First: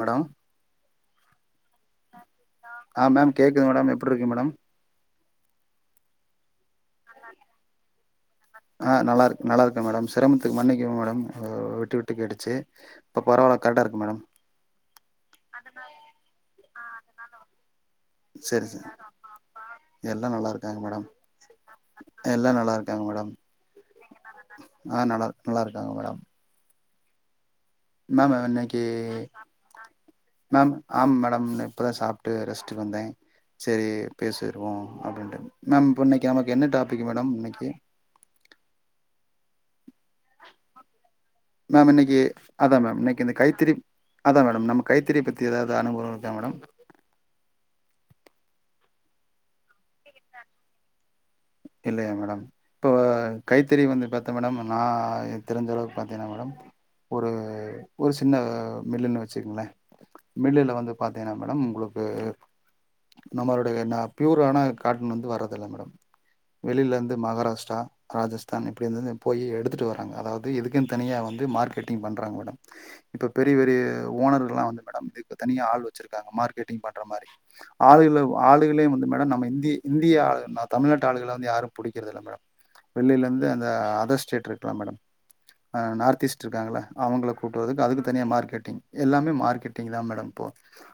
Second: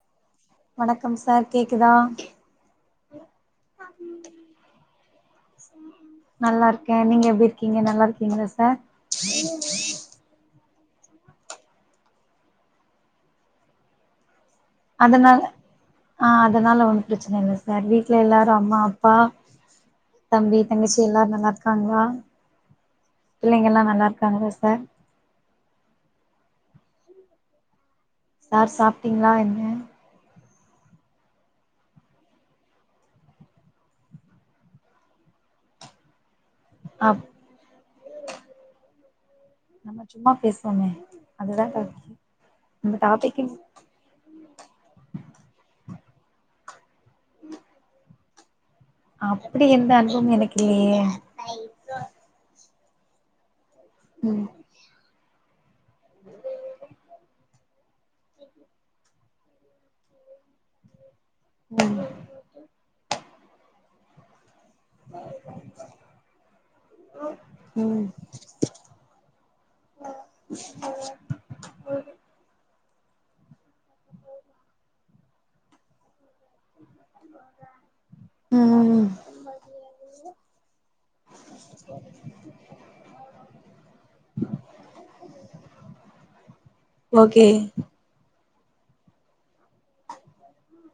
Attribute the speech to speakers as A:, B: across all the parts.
A: மேடோ
B: வணக்கம் சார் கேக்குதா
A: ஆ மேம் கேக்குது மேடம் எப்பிடி இருக்கீங்க மேடம்
B: நல்லா இருக்க நீங்க எப்டி இருக்கீங்க நல்லாருக்
A: ஆ நல்லாருக்கு நல்லாருக்க மேடம் சிரமத்துக்கு மன்னிக் [unintelligible] மேடம் விட்டு விட்டு கேட்டுச்சு இப்போ பரவாயில்ல கரட்டா இருக்கு மேடம்
B: அதனால ஆத் அதனால ஒன்னு பிரச்சன இல்ல சார் சார் வீட்ல எல்லாரும்
A: செரி
B: அம்மா
A: செரி
B: அப்பா
A: எல்லா நல்லா
B: தம்பி
A: இருக்காங்க
B: தங்கிச்சி
A: மேடம்
B: எல்லாரும் நல்லா இருக்காங்களா
A: எல்லா நல்லா இருக்காங்க மேடம்
B: பிள்ளைங்க எல்லா நல்லா இருக்காங்களா சார்
A: ஆ நல்லா நல்லா இருக்காங்க மேடம் மேம்
B: சார்
A: இன்னைக்கு
B: சாப்டிங்ளா என்ன
A: மேம் ஆமா மேடம் இப்ப தா சாப்ட்டு ரெஸ்ட்டு வந்த செரி பேசிருவோ அப்டின்ட்டு மேம் போன்னைக்கி நமக் என்ன டாபிக்
B: அப்
A: மேடம் இன்னைக்கி
B: நம்ம சும்மா பேசுவோமே அதுதா
A: மேம்
B: டாபிக்
A: இன்னைக்கு அதா
B: நம்ம
A: மேம் இன்னைக்கு இந்த
B: டாபிக்கு
A: கைத்திரிப் அதா மேடம் நம்ம கைத்திரிய பத்தி ஏதாவது அனுகுலம் இருக்க மேடம்
B: அப்டி எந்த அனுபவமு எனக்கு இல்லியே
A: இல்லையா மேடம் இப்போ கைத் திரி வந்து பாத்த
B: ம்
A: மேடம் நா த் தெரிஞ்சளவு பாத்தீனா மேடம் ஒரு ஒரு சின்ன மில்லுனு வச் சுங்ளே மில்லுல வந்துப் பாத்தீனா மேடம்
B: ம்
A: உங்ளுக்கு நம்மளுடைய நாப் பியூர் ஆனர் கார்டன் வந்து வரதில்ல மேடம் வெளியில இருந்து மகாராஷ்டிரா
B: ம்
A: ராஜஸ்தான் இப்டி இருந்தது போயி எடுத்துட்டுவராங்க அதாவது இதுக்குன் தனியா வந்து மார்க்கெட்டிங் பண்றாங்க மேடம் இப்ப பெரிய பெரிய ஓனர்கலெல்லா வந்து மேடம் இதுக்கு தனியா ஆள் வச்சிருக்காங்க மார்க்கெட் டிங் பண்ற மாரி ஆளிளவ்
B: ம்
A: ஆளுகளே வந்து
B: ம்
A: மேடம் நம்ம இந்தி இந்தியா நா தமிழ்நாட் ல வந்து யாரும் புடிக்கறது இல்ல மேடம் வெள்ளிலந்து அந்த அதர்ஸ்டேட் இருக்குலா மேடம் நார்த்ஈஸ்ட் இருக்காங்கள அவுங்கள
B: ஓகே
A: கூட்டு வந்து அதுக்கு தனியா மார்கெட்டிங் எல்லாமே மார்கெட்டிங்தா மேடம் இப்போ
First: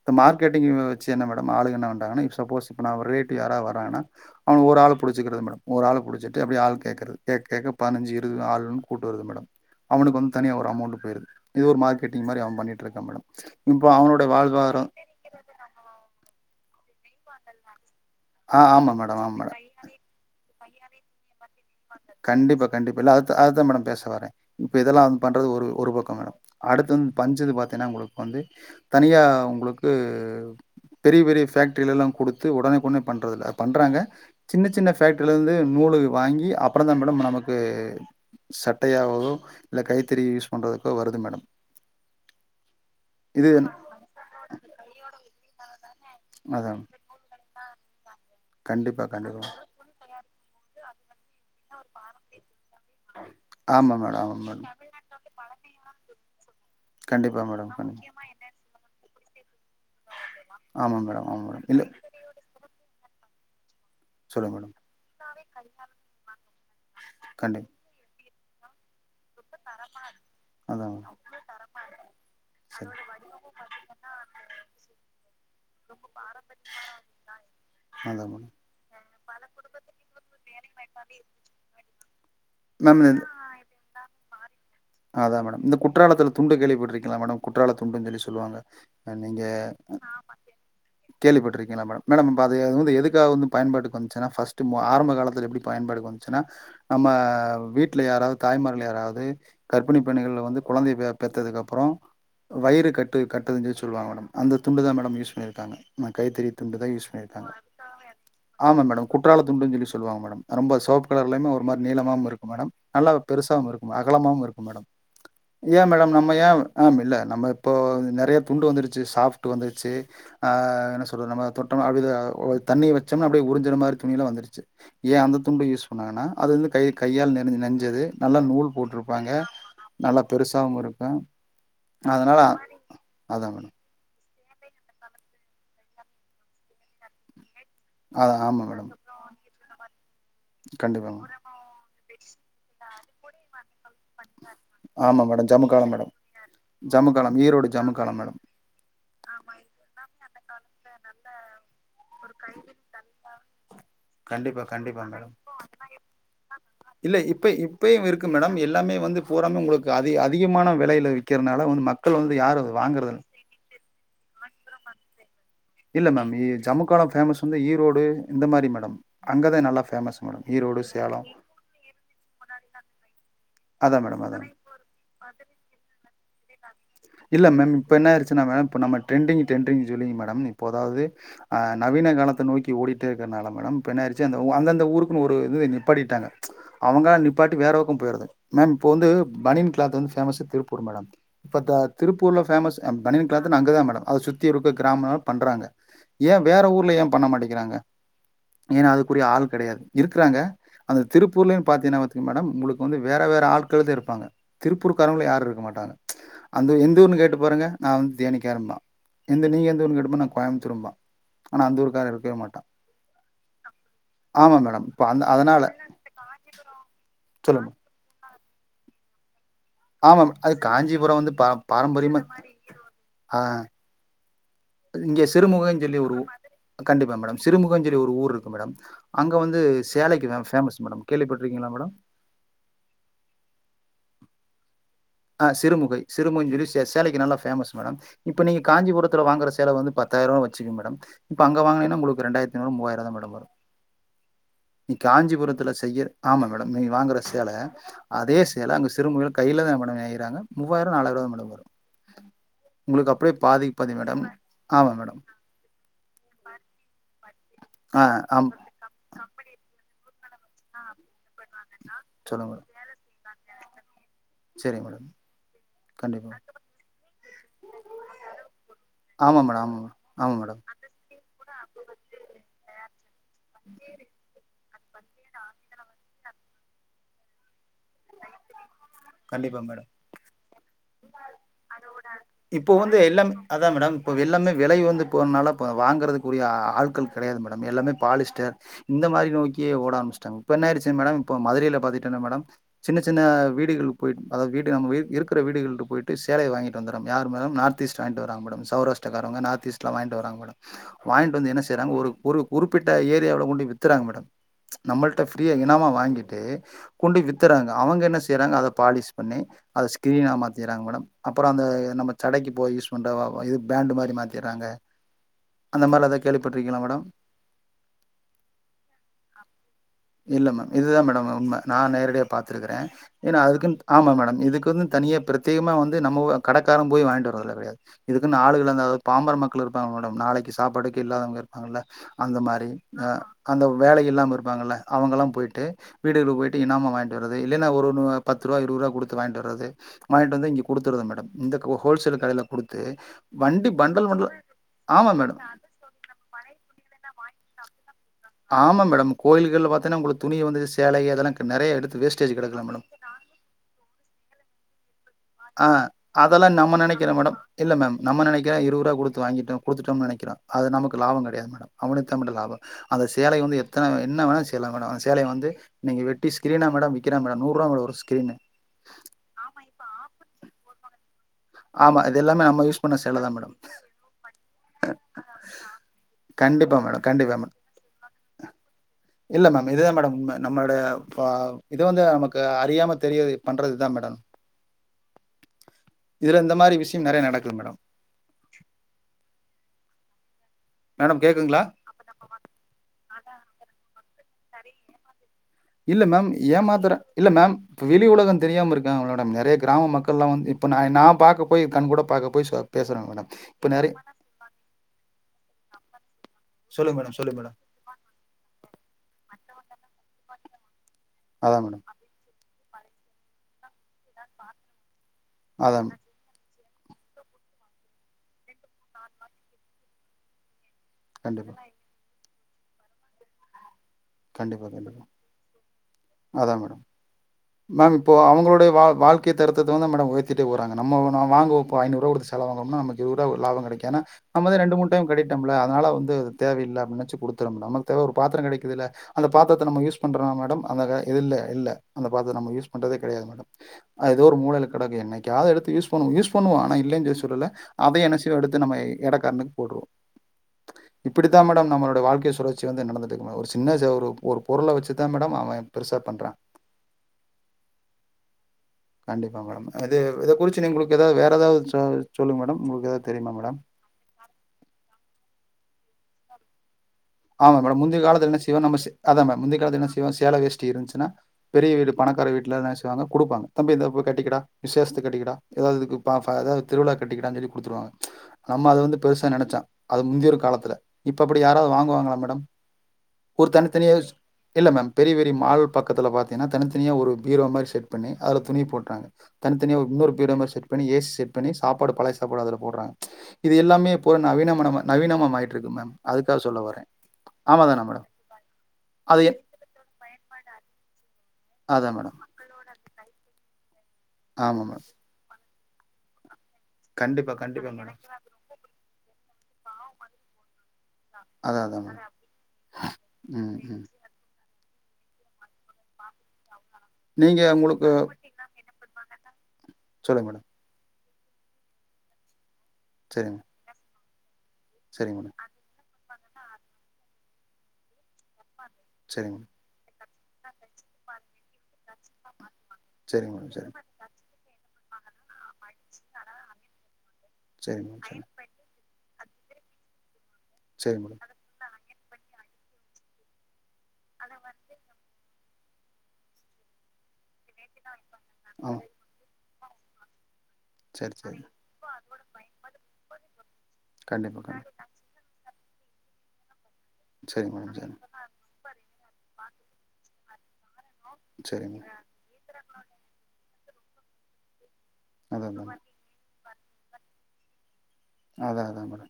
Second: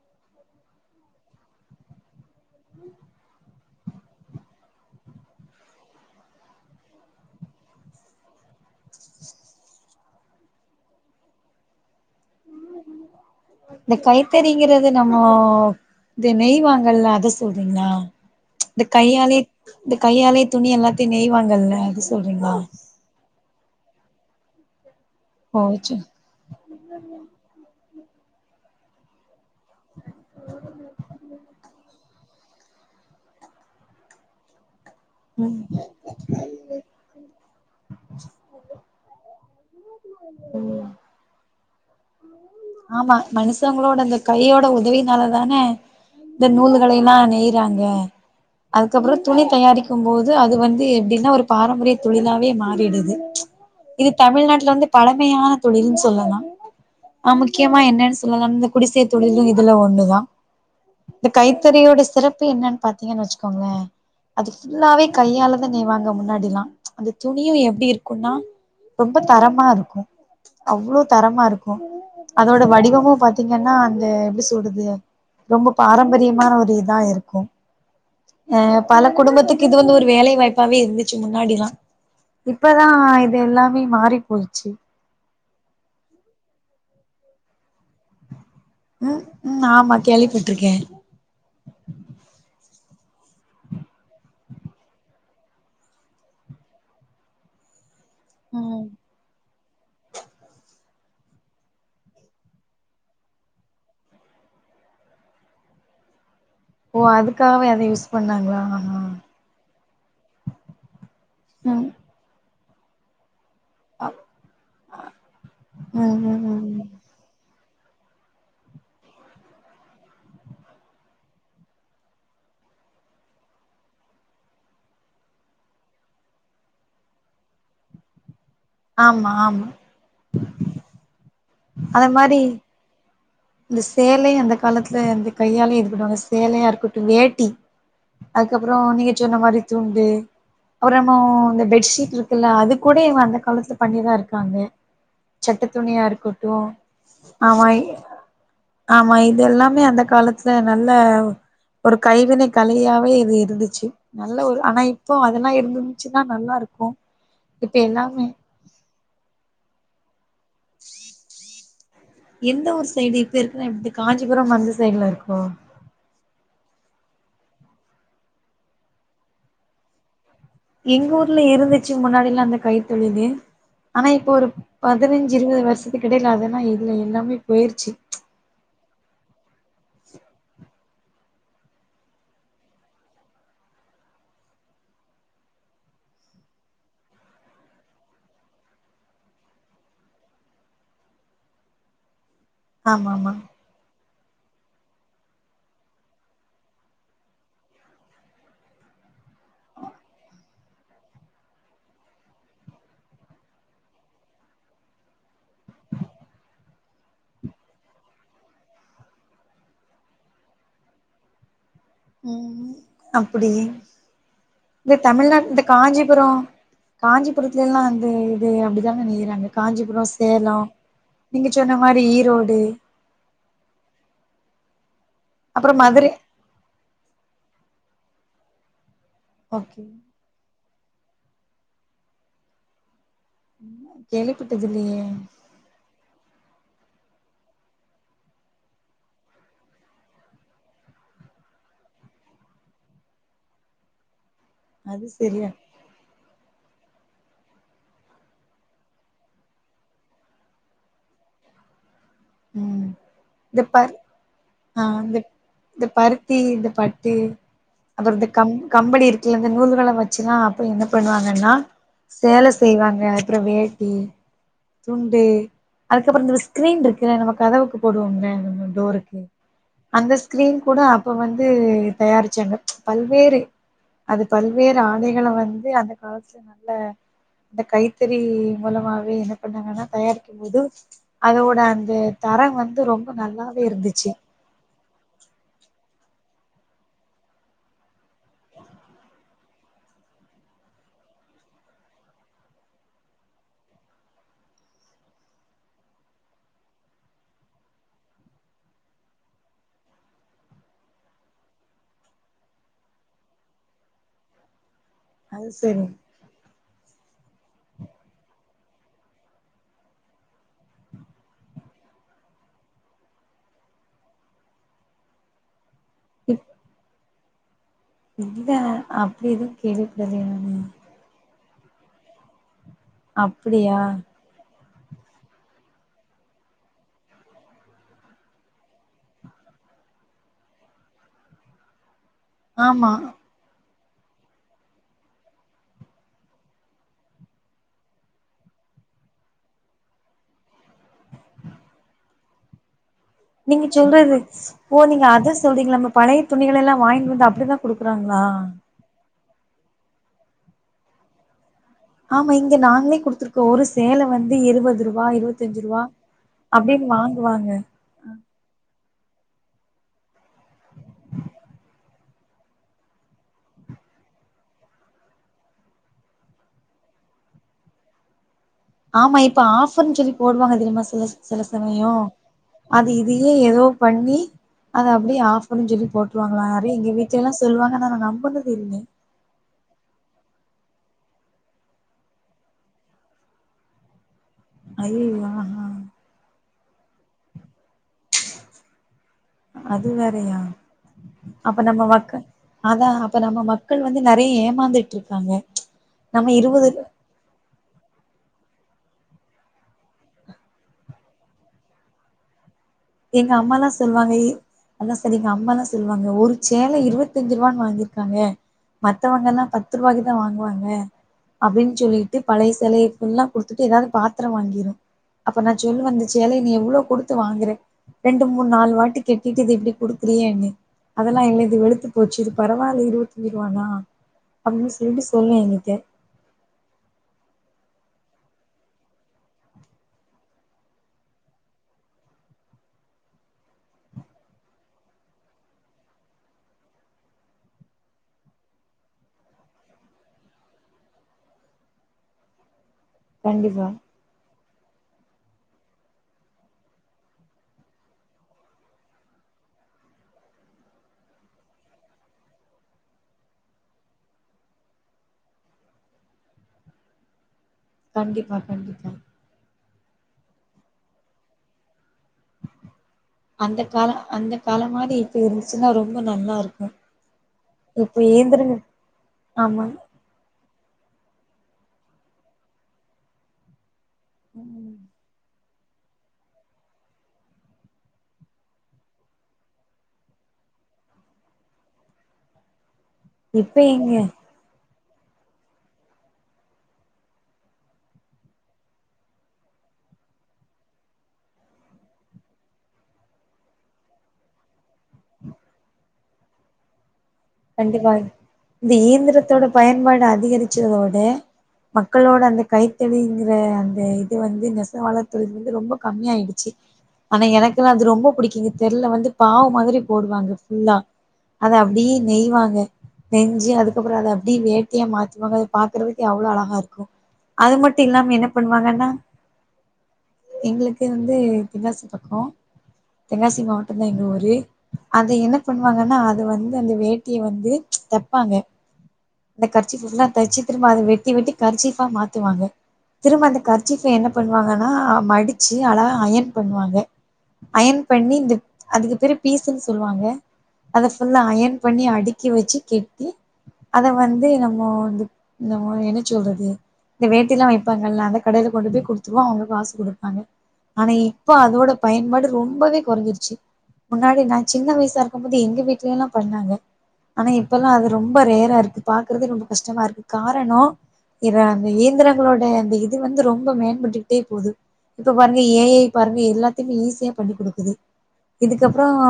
A: இப்ப மார்க்கெட்டிங் வச்சி என்ன மேடம் ஆளுங்க என்ன பண்றாங்கன்னா சப்போஸ் இப்ப நா ஒரு ரேட் யாரா வராங்கன்னா அனுங்க ஒரு ஆள் புடிச்சிகறது மேடம் ஒரு ஆள புடிச்சிட்டு அப்டியே ஆள் கேக்கறது ஏக் ஏகா பதினஞ்சு இருவது ஆளும் கூட்டு வர்றது மேடம் அவனுக்கு வந்து தனியா ஒரு அமௌன்ட் போய்ருது இது ஒரு மார்க் டிங்க மாரி அவன் பண்ணிட்டு இருக்கான் மேடம் இப்போ
B: இந்த
A: அவனுடைய வாழ்வாரோ
B: இந்த நெய்வாங்கல்ல அத சொல்றீங்களா
A: ஆ
B: இந்த
A: ஆமா மேடம் ஆமா
B: கையாலே
A: மேடம்
B: இந்த கையாலே துணி எல்லாத்தையு நெய்வாங்கல்ல சொல்றீங்களா
A: கண்டிப்பா கண்டிப்பா இல்ல அது அதுதா மேடம் பேச வரே இப்ப இதெல்லா பண்றது
B: ஓ
A: ஒரு
B: சே
A: பக்கம் மேடம் அடுத்து வந்து பஞ்சுனு பாத்தீங்கனா வந்து தனியா வந்து பெரிய பெரிய பேக்ரில எல்லா குடுத்து உடனேக் உடனே பண்றதில்ல பண்றாங்க சின்ன சின்ன பேக்ட்ரிலிருந்து
B: ம்
A: நூலு வாங்கி அப் அப்பற தா மேடம் நமக்கு சட்டையாஒ இல்ல கைத்தறி யூஸ்
B: ம்
A: பண்றதுக்கோ வருது மேடம்
B: ஆமா
A: இது
B: மனுஷங்களோட அந்த கையோட உதவினால தான இந்த
A: அதான்.
B: நூல்களல்லா நெயி றாங்க அதுக்கு
A: கண்டிப்பா
B: அப்றோ
A: கண்டிப்பா
B: துணி தயாரிக்க போது அது வந்து எப்டின்னா ஒரு பாரம்பரிய தொழிலாவே மாறிடுது
A: ஆமா
B: இது
A: மேடம் ஆமா மேடம்
B: தமிழ்நாட்ல வந்து பழமையான தொழில்ன்னு சொல்லலா ஆ
A: கண்டிப்பா மேடம்
B: முக்கியமா
A: கண்டிப்பா
B: என்னென்னு சொல்லலா இந்த குடிசேர்த் தொ [unintelligible] எல்லா ஒன்னுதா
A: ஆமா மேடம்
B: இந்த
A: ஆமா மேடம் இல்ல
B: கைத்தறியோட சிறப்பு என்னன்னு பாத்தா இல்லேனு வச்சுக்கோங்லே
A: சொல்லுங்க மேடம்
B: எல்லாவே கையாலத நெய்வாங்கா முன்னாடில்லா அந்த துணியு
A: கண்டிப்பா
B: எப்டி இருக்கு ஆனா ரொம்ப தரமா இருக்கு
A: அதா
B: அவ்ளோ
A: மேடம்
B: தரமா இருக்கு அதோட
A: சரி
B: வடிவமு பாத்தீங்கன்னா அந்த எப்டி சொல்றது ரொம்ப பாரம்பரியமான ஒரு இதா இருக்கு
A: அதா மேடம்
B: அ பல குடும்பத்துக்கு இது வந்து ஒரு வேலை வாய்ப்பாவே இருந்துச்சு முன்னாடிலா இப்பதா இது எல்லாமே மாறி வச்சி
A: அதா மேடம் இந்த குற்றாலத்துல துண்டு கேள்விப்பட்டிருக் இதா மேடம் குற்றால துண்டுன்னு சொல்லி சொல்லுவாங்க
B: ம்
A: நீங்க
B: ம் ஆமா கேள்விப்பட்டிருக்கே
A: கேள்விப்பட்டிருக்கீங்ளா மேடம் மேடம் இப்ப அது வந்து எது இதுக்காக வந்து பயன்பாட்டுக்கு வந்துச்சுனா ஆரம்ப காலத்தில் எப்படி பயன்பாட்டுக்கு வந்துச்சுனா நம்ம வீட்டு வீட்ல யாராவது
B: ம்
A: தாய்மார்கள் யாராவது கரற்பிணி பெண்கள்ல வந்து குழந்தை பெற்றதுக்கு அப்புறம் வயிறு கட்டு கட்டதுன்னு சொல்லி சொல்லுவாங்க மேடம் அந்த துண்டு தான் மேடம் யூஸ் பண்ணியிருக்காங்க நான் கைத்தறி துண்டு தான்
B: ஓ
A: யூஸ் பண்ணியிருக்காங்க.
B: அதுக்கவே அதை யூஸ் பண்ணாங்களா ஆ
A: சொல்வாங்க மேடம் ரொம்ப சாஃப்ட் கலர்லுமே ஒரு மாதிரி
B: ம்
A: நீளமாவும் இருக்கும் மேடம் நல்லா பெருசாவும் இருக்கும்
B: ஆ
A: அகலமாவும் இருக்கும் மேடம் ஏ மேடம்
B: ம்
A: நம்ம
B: ம்
A: ஏன்
B: ம்
A: மேம் இல்ல நம்ம இப்போ நறைய துண்டு வந்துடுச்சு சாஃப்டு வந்துடுச்சு என்ன சொல்றது நம்ம தொட்டம் அப்படி தண்ணி வச்சோம்னா அப்படியே உறிஞ்சிற மாதிரி துணியெல்லாம் வந்துருச்சு ஏன் அந்த துண்டு யூஸ் பண்ணாங்கன்னா அது வந்து கை கையால் நெஞ்ச நெஞ்சது நல்லா நூல்
B: ஆமா
A: போட்டிருப்பாங்க நல்லா பெருசாவும் இருக்கும்
B: அத
A: அதனால
B: மாரி
A: அதான் மேடம்
B: லே அந்த காலத்துல அந்த கையாலே எதுக்கடுவாங்க சேலையா இருக்கட்டும் வேட்டி
A: அதான் ஆமா
B: அதுக்கப்புறோம்
A: மேடம்.
B: நீங்க சொன்ன மாரி துண்டு அப்புறோம்
A: கண்டிப்பா
B: நம்ம
A: மேம்.
B: இந்த பெட்ஷீட் இருக் குல அது கூட இவுங்க அந்த காலத்துல பண்ணிதான் இருக்காங்க
A: ஆமா மேடம்.
B: சட்ட
A: ஜமுக்காலம்
B: துணியா
A: மேடம்.
B: இருக்கட்டும்
A: ஜமுக்காலம்
B: ஆமா
A: ஈரோடு ஜமுக்காலம் மேடம்.
B: ஆமா இது எல்லாமே அந்த காலத்துல நல்ல ஒரு கைவினை கலையாவே இது இருந்துச்சு நல்ல ஒரு
A: கண்டிப்பா,
B: ஆனா
A: கண்டிப்பா
B: இப்போ
A: மேடம்.
B: அதெல்லாம் இருந்தந்துச்சுன்னா நல்லா இருக்கும் இப்ப எல்லாமே
A: கு அதே அது அதிகமான வெலையில விறக்கிறதுனால வந்து மக்கள் வந்து யாரும்
B: எந்த
A: அது வாங்கறது
B: சைட்லாம் இருக்கும்
A: இல்ல மேம் ஜமு காலம் பேமஸ் வந்து ஈரோடு இந்த மாதிரி மேடம் அங்கதான் நல்லா பேமஸ்
B: எங்க ஊர்ல இருந்துச்சு முன்னாடில்லா அந்த கைத்தொழிலு
A: அதா
B: ஆனா
A: மேடம்
B: இப்ப
A: அதா.
B: ஒரு பதினஞ்சு இருபது வருஷத்துக்கு இடைல அதெல்லா இல்ல எல்லாமே
A: இல்ல மேம்
B: போயிருச்சு
A: இப்ப என்ன ஆயிச்சுனா மேம் இப்ப நம்ம ட்ரெண்டிங் டரெண்ட்ரிங் சொல்லிங்க மேடம் இப்போ அதாவது அ நவீன காலத்த நோக்கி ஓடிட்டே இருக்கனால மேடம் பின்ன ஆயிச்சி அந்த அந்தந்த ஊருக்குன்னு ஒரு இது நிப்பாட்டிட்டாங்க அவங்கங்களா நிப்பாட்டி வேறாவுக்கு போயிடுது மேம் இப்போது வந்து பனின் கிளாத் வந்து ஃபேமஸ்ஸு திருப்பூர் மேடம் இப்போ த இப்ப உள்ள ஃபேமஸ்
B: ஆமா
A: பணியன்
B: ஆமா
A: க்லாத் னா அங்க தா மேடம் அத சு இருக்க கிராம பண்றாங்க ஏன் வேற ஊர்ல ஏன் பண்ண மாட்டேக்கிறாங்க ஏன்ன அதுக்குரிய ஆள் கெடையாது இருக்கிறாங்க அந்த திருப்பூர்ல பாத்தீங்கனா பத்து மேடம் உங்களுக்கு வந்து வேற வேற ஆட்கள் தா இருப்பாங்க திருப்பூர்க்காரங்கள யாரு இருக்க மாட்டாங்க அந்த எந்த ஊருன்னு கேட்டு பாகருங்க நா வந்து தேனிக்காரம்பா எந்த நீங்கள் எந்த ஊரு கேட்டு போ நா கோயமுத்தூரும்பா
B: ம் அப்டி
A: ஆமா மேடம்
B: இந்த
A: இப்ப அந்த
B: தமிழ்நாடு இந்த
A: அதனால
B: காஞ்சிபுரோ காஞ்சி
A: சொல்லுங்க
B: வித்துலலா வந்து இது அப்டிதா நெயிறாங்க காஞ்சிபுரோ
A: ஆமா மே- அது
B: சேலோ
A: காஞ்சிபுரம் வந்து பா
B: நீங்க சொன்னா மாதிரி
A: பாரம்பரியமா
B: ஈரோடு
A: இங்கே
B: அப்றோ
A: சிறுமுகம் சொல்லி
B: மதுரை
A: உரு கண்டிப்பா மேடம் திருமுகஞ்சோலி ஒரு ஊர் இருக்கு மேடம் அங்க வந்து
B: ஓகே
A: சேலைக்கு தா ஃபேமஸ் மேடம் கேள்விப்பட்டிருகீங்களா மேடம்
B: கேளிபட்டது இல்லயே
A: ஆ சிறுமுகை சிறுமுகயினு சொல்லி சே சேலக்கி நல்லா பேமஸ் மேடம் இப்ப நீங்க காஞ்சிபுரத்துல வாங்கற சேலவந்து பத்தாயிரோ வச்சுங்க மேடம் இப்ப அங்க வாங்கினிங்கனா உங்களுக்கு ரெண்டாயிரத்தைநூரு மூவாயிரோ தா மேடம் வரு நீ
B: அது செரியா
A: காஞ்சிபுரத்துல செய்யர் ஆமா மேடம் நீ வாங்குற சேல அதே சேல அங்க சிறுமுகில கையில தா மேடம் நெய்றாங்க மூவாயிரோ நாலாயிர மேடம் வரு
B: ம் இந்த ப
A: மேடம்
B: ஆ
A: ஆமா
B: இந்த
A: மேடம்
B: இந்த பருத்தி இந்த பட்டு
A: ஆ
B: அப்புற இந்த
A: ஆம்
B: கம் கம்பளி இருக்குல இந்த நூல் நூலா வரு வச்சுதா அப்ப என்ன பண்ணுவாங்க நா சேல
A: சொல்லுங்க மேடம்
B: செய்வாங்க அப்புற வே ம்
A: சரிங்க மேடம்
B: துண்டு அதுக்கப்புற
A: கண்டிப்பா
B: இந்த ஸ்கிரீன் இருக் நம கதவுக்கு போடுவோம்ல டோரு
A: ஆமா மேடம் ஆமா மேடம் ஆமா
B: அந்தஸ்கிரீன்
A: மேடம்
B: கூட அப்ப வந்து தயாரிச்சாங்க பல்வேறு அது பல் பல்வேறு ஆடைகள வந்து அந்த காலத்து நல்ல இந்த கைத்தறி மூலமாவே என்ன
A: கண்டிப்பா மேடம்
B: பண்ணாங்கன்னா தயாரிக்கு போது அதோட அந்த தரம்
A: இப்போ வந்து
B: ரொம்ப
A: எல்லா
B: நல்லாவே
A: அதா மேடம்
B: இருந்துச்சு
A: இப்போ எல்லாமே விலை உயந்து போனால ப வாங்கறதுக்குரிய ஆள்க்கள் கெடையாது மேடம் எல்லாமே பாலிஸ்டர் இந்த மாரி நோக் கி ஓட ஆரம்பிச்சிட்டாங்க இப்ப என்ன ஆயிடுச்சு மேடம் இப்போ மதுரையில பாத்திட்டன்னா மேடம் சின்ன சின்ன வீடுகள் போய் அதாவது வீடு நம்ம வீட் இருக்கிற வீடுகள்ற போயி ட்டு சேலைய வாங்கிட்டு வந்தர்றாங்க யாரு மேடம் நார்த் ஈஸ்ட் வாங்கிட்டு வராங்க மேடம் சௌராஸ்டிரா காரவுங்க நார்த் ஈஸ்ட்லா வாங்கிட்டு வராங்க மேடம் வாங்கிட்டு வந்து என்ன செய்யறாங்க ஒரு ஒரு குறிப்பிட்ட ஏரியாவுல கொண்டு போய் வித்தர்றாங்க மேடம் நம்மள்ட்ட
B: அது
A: ஃப்ரீயா
B: சரி
A: இனாமா வாங்கிட்டு கொண்டு போய் வித் தர்றாங்க அவங்க என்ன செய்யறாங்க அத பாலிஷ் பண்ணி அத ஸ்கிரீனா மாத்திர்றாங்க மேடம் அப்புறோ அந்த நம்ம சடைக்கு இப்போ யூஸ் பண்ற ஆ ஆ இது பேண்டு மாரி மாத்திர்றாங்க அந்த மாரல்லா எதா
B: இப்
A: கேள்விப்பட்ருக்கீங்களா மேடம்
B: இல்ல அப்டி எதுவு கேள்விப்படலயே நானு
A: நா நேரடியாக பாத் திருக்கிறே ஏன்னா அதுக்குன்
B: அப்டியா
A: ஆமா மேடம் இதுக் குன்னு தனியா பிரத்யேகமாக வந் து நம்ம ஊ கடக்கார போய் வாங்கிட்டு வர்றதெல்லா கெடையாது இதுக்குன்னு ஆளுகல்லாந்தா அதாவது பாம்பர மக்கள் இருப்பாங்க மேடம் நாளைக்கு சாப்பாடுக்கே இல்லாதவங்க இருப்பாங்கல்ல அந்த மாரி
B: ஆமா
A: ஆ அந்த வேலை இல்லாம இருப்பாங்கல்ல அவங்கல்லா போய்ட்டு வீடுகளுக்கு போயிட்டு இனாமா வாங்கிட்டு வர்றது இல்லைன்னா ஒரு நூ பத்து ருவா இருவது ருவா குடுத்து வாங்கிட்டு வர்றது வாங்கிட்டு வந்து இங்க குடுத்தறதுங் மேடம் இந்த ஹோ ஹோல்சேல் கடைல குடுத்து
B: நீங்க
A: வண்டி பண்டல்
B: சொல்றது
A: பண்டல்
B: ஓ நீங்க
A: ஆமா
B: அத
A: மேடம்.
B: சொல்றீங்களா நம்ம பழைய துணிகள எல்லா வாங்கிட்டு வந்து அப் டிதா குடுக் கறாங்களா
A: ஆமா மேடம். கோயில்கள்ல பாத்தயின்னா உங்களுக்கு துணி வந்து சேலை அதெல்லா
B: ஆமா இங்க நாங்களே குடுத்துருக்கோ ஒரு சேல வந் து இருபது ரூ
A: ஆ அதெல்லா நம்ம நெனைக்கிறோ மேடம்
B: வாங்குவாங்க
A: இல்ல மேம் நம்ம நெனைக்கிறோ இருவது ருவா குடு த்து வாங்கிட்டோ குடுத்துட்டோன்னு நெனக்கிறோ அது நமக்கு லாபோ கெடையாது மேடம் அவனுக்குத்தா மேடம் லாபோ அந்த சேலையிலிருந்து எத்தன என்ன வேண்ணா செய்லா மேடம் அந்த சேலைய வந்து நீங்க வெட்டி ஸ்கிரீனா மேடம் விக்கிறா மேடம் நூறுருவா மேடம் ஒரு ஸ்கிரீனு
B: ஆமா இப்ப ஆஃபர்ன்னு சொல்லி போடுவாங்க தெரியுமா சில ச சில சமயோ
A: ஆமா. இது எல்லாமே நம்ம யூஸ்
B: அது
A: பண்ண சேல
B: இதையே
A: தான் மேடம்.
B: ஏதோ பண்ணி அத அப்டியே ஆஃபர்னு சொல்லி போட்ருவாங்களா
A: கண்டிப்பா
B: நெறைய எங்க
A: மேடம்,
B: வீட்ல எல்லா
A: கண்டிப்பா மேடம்.
B: சொல்வாங்க ஆனா நா நம்புனது இல்ல
A: இதுதா மேடம் உண்ம நம்மளோட பா இது வந்து நமக்கு அறியாம தெரியாது பண்றதுதா மேடம்
B: ஐயயோ ஹா
A: இல்ல இந்த மாரி விஷ யங்க நெறைய நடக்குது மேடம்
B: கையா
A: மேடம்
B: அப்ப
A: கேக்குதுங்களா?
B: நம்ம மக்க அதா அப்ப நம்ம மக்கள் வந்து நெறைய ஏமாந்துட்டு இருக்காங்க
A: இல்ல மேம்
B: நம்ம இருவது
A: ஏமாத்திர இல்ல மேம் வெளிவுழக தெரியாம இருக்கங்க மேடம் நெறைய கிராம மக்களா வந்து இப்போ நா இப்ப நா பாக்க போய் கண்கூட பாக்க போய் பேசுறேங்க மேடம்.
B: எங்க அம்மாயேல்லா
A: இப்ப நெறைய
B: சொல்லுவாங்க இ எல்ல சரி எங்க அம்மாலா சொல்வாங்க ஒரு சேல
A: சொல்லுங்க மேடம்,
B: இருவத்திஞ்சு
A: சொல்லுங்க மேடம்.
B: ரூவான்னு வாங்கிருக்காங்க மத்தவங்க எல்லா பத்து ரூவாய்க்கிதா வாங் வாங்க
A: அதான்
B: அப்பிடின்
A: மேடம்,
B: சொல்லிட்டு பழைய சேரி ஃபுல்லா குடுத்துட்டு ஏதாவது பாத்திரோ வாங்கிரோ அப்ப நா
A: அதான்
B: சொல்லுவே
A: மேடம்.
B: இந்த சேலை நீ எவ்ளோ குடுத்து வாங்றே ரெண்டு மூணு நாலு வாட்டி கட்டிட்டு இது இப்பிடி குடுக்குரியேனு அதெல்லா இல்ல
A: கண்டிப்பா.
B: இது வெளுத்துபோச்சிப் பரவால்ல இருவத்தி அஞ்சிரூவானா
A: கண்டிப்பா,
B: அப்பிடின் சொல்லிடு
A: கண்டிப்பா.
B: சொன்னே நேத்து
A: அதான் மேடம். மேம் இப்போ அவளோட வ வாழ்கை தரத்ததா மேடம் உயர்திடே போறங்க நம்மோ நா வாங்குவப்போ ஐநூறுரூவா குடுத்து செல வாங்குன்னா நமக்கு இருரூவா லாபம் கெடைக்கு ஏனா நம வந்து ரெண்டு மூணு டயம் கட்டோம்ல அதனால வந்து அது தேவைல்ல அப்பிடின் நெனச்சி குடுத்துறோ இல்ல நமக்கு தேவை ஒரு பாத்திரம் கெடைக்குதில்ல அந்த பாத்தரத்த நம்ம யூஸ் பண்ற மேடம் ஆவுங்கக எதுல்ல இல்ல அந்த பாத்தறோ நம்ம யூஸ் பன்றதே கெடையாது மேடம்
B: கண்டிப்பா
A: அது ஒரு மூலையில கடகு என்னைக்காது எடுத்து யூஸ் பண்ணுவோ யூஸ் பண்ணுவோ ஆன இல்லங் சொல்லுல அதையே என்ன செய்வ எடுத்து நம்ப எட கம்மி போடுருவோ இப்பிடி தா மேடம் நம்லோட வாழ்கைய சுழற்சி வந்து நடந்து இருக ஒரு சி ன்ன செய்வ ஒரு ஒரு பொருள வச்சிதா மேடம் அவே பெருசா பண்றா
B: கண்டிப்பா கண்டிப்
A: கண்டிப்பா மேடம் இது இத குறிச்சி நீங்களுகு ஏதாவது வேற ஏதாவது சொல் சொல்லுங்க மேடம் உங்ளுக்கு ஏத
B: அந்த கால அந்த காலம் மாரி இப்பியு இருச் ச்சினா ரொம்ப நல்லா இருக்கு
A: ஆமாங்க மேடம்
B: இப்ப
A: முந்திய காலத்ல என்னா
B: இயந்திரங்க
A: செய்வோ நம்ப சே அத மேடம் முந்திய
B: ஆமா
A: காலத்ல என்னா செய்வோ சே சேல வேஷ் டீ இருந்துச்னா பெரிய வீடு பணக்கார வீட்ல என்ன செய்வாக குடுப்பாங்க தம்பி இத புத் கட்டிகடா
B: ம்.
A: விசேஷத்க் கட்டிகடா ஏதாவுது இதுக் பா ஃபா அத திருவிழா கட்டிகிடா சொல்லி குடுத்துருவாங்க நம்ம அத வந்து பெருசா நெனச்சா அது முந்தியோர் காலத்ல இப்போ அப்பிடி யாராது வாங்குவாங் ங்களா மேடம் ஒரு
B: இப்ப எங்க
A: தனித்தனியாஸ் இல்ல மேம் பெரிய பெரிய மால் பக்கத்துல பாத்தியனா தனித்தனியா ஒரு பீரோ மாரி செட் பண்ணி அதுல துணி போட்டாங்க தனித்தனியா இன்னொரு பீரோ மாரி செட் பண்ணி ஏ சி செட் பண்ணி சாப்பாடு பழய சாப்பாடு அதுல போட்றாங்க இது எல்லாமே இப்போ நவீனமனமா நவீனமா மாறிட்ருக்கு மேம் அதுக்காக சொல்ல வரே
B: கண்டிப்பாக இந்த
A: அது எ
B: இயந்திரத்தோட பயன்பாடு அதிகரிச்சதோட
A: அதா மேடம்
B: மக்களோட அந்த கைத்த றீங்கிற அந்த இ து வந்து
A: ஆமா மேடம்
B: நெசவாளர் தொழில் வ ந்து ரொம்ப கம்மி ஆயிடுச்சு ஆனா
A: கண்டிப்பா கண்டிப்பா
B: எனக்குலா அது
A: மேடம்.
B: ரொம்ப புடிக்கு எங்க தெருல வந்து பாவ மாதிரி போடுவாங்க ஃபுல்லா அத
A: அதா அதா
B: அப்டியே
A: மேடம்
B: நெய்வாங்க நெஞ்சு
A: ம் ம்.
B: அதுக்கப்ற அத அப்டியே வேட் டியா மாத்துவாங்க அத பாக்குறதுக்கே அவ்ளொ அழகா இரு
A: நீங்க
B: அது மட்டு
A: உங்களுக்கு
B: இல்லாம என்ன பண்வாங்கன்னா
A: சொல்லுங்க மேடம்
B: எங்ளுக்கு வந் து தெங்காசி பக்கொ
A: சரிங்க
B: தெங்காசி மாவட்டந்தா எங்க ஊர் [unintelligible] அது
A: சரிங்க
B: என்ன
A: மேடம்
B: பண்வாங்கன்னா அ து வந்து அந்த வேட் டிய வந்து தப்பாங்க
A: சரிங்க
B: இந்த
A: மேடம்
B: கர்ச்சிஃபு ஃபுல்லா தச்சு திரும்ப அத வெட்டி வெட்டி கர்ச்சீஃபா மாத்துவாங்க திரும்ம
A: சரிங்க
B: அந்த
A: மேடம் சரி
B: கர்ச்சிஃப என்ன பண் வாங்கனா மடிச்சு அழகா அயன் பண்வாங்க அயன்
A: சரிங்க மேடம்
B: பண்ணி
A: சரி. சரிங்க மேடம்.
B: இந்த அதுக்கு பெரு பீஸுன் சொல்வாங்க அத
A: சரி மேடம்
B: ஃபுல்லா அயன் பண்ணி அடுக்கி வச்சு கெட்டி அத வந்து என்னமோ வந்து என்னமோ என்ன சொல்றது இந்த வேட்டில்லா வைப்பாங்கல்ல அத கடைல கொண்டு
A: ஆ
B: போய் குடுத்துருவோ அவுங்க காசு குடுப்பாங்க ஆனா
A: சரி
B: இப்போ
A: சரி
B: அதோட பயன்பாடு ரொம்பவே கொறஞ்சிருச்சு முன்னாடி நா
A: கண்டிப்பா
B: சின்ன
A: கண்டிப்பா
B: வயசா இருக்கு போது எங்க வீட்டு இதையெல்லா பண்ணாங்க ஆனா இப்ப
A: சரிங்க
B: எல்லா
A: மேடம்
B: அது
A: சரி
B: ரொம்ப ரேரா இருக்கு பாக்குறதே ரொம்ப கஷ்டமா இருக்கு காரணோ இ அந்த
A: சரிங்க
B: இயந்திரங்களோட அந்த இது வந்து ரொம்ப மேன் மட்டுட்டே போகுது இப்ப பாருங்க
A: அதா
B: ஏ
A: அதா
B: ஐ பாருங்க எல்லா ஈஸியா பண்ணி குடுக்குது
A: அதா அதா
B: இதுக்கப்றோ
A: மேடம்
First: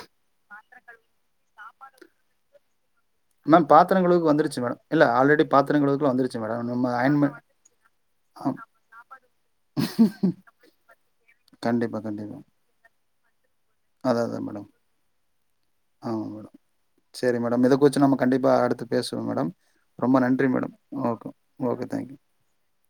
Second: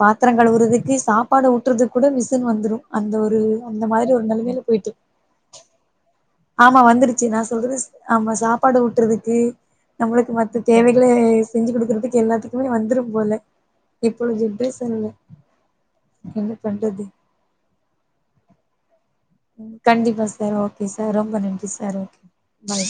B: பாத்தர கழுவுறதுக்கு சாப்ப ட்டுறது கூட மிசின் வந்துறு அந்த ஒரு
A: மேம்
B: அந்த
A: பாத்திர
B: மாதிரி ஒரு
A: கழுவுக்கு
B: நெலமையில
A: வந்துருச்சு மேடம்
B: போய்ட்டு
A: இல்ல ஆல்ரெடி பாத்திர கழுவுக்குலா வந்துருச்சு மேடம்
B: ஆமா
A: நம்ம அயன்
B: வந்துருச்சு
A: பண்
B: நா சொல்றது ஆ சாப்பாடு ஊட்டுறதுக்கு நம்மளுக்கு மத்த தேவைகள செஞ்சு
A: கண்டிப்பா
B: குடுக்குறதுக்கு
A: கண்டிப்பா
B: எல்லாத்துக்குமே வந்து வந்துரும் போல
A: அதா
B: இப்பொழுது
A: அதா மேடம்
B: ஜிப்ரேஸ்ரியல்ல
A: ஆமா மேடம் சேரி மேடம் இத குச்சம் நம்ம கண்டிப்பா அடுத்து பேசம்
B: கண்டிப்பா சார் ஓகே சார் ரொம்ப நன்றி
A: ஓகே
B: சார்
A: தேங்க்யூ
B: பாய்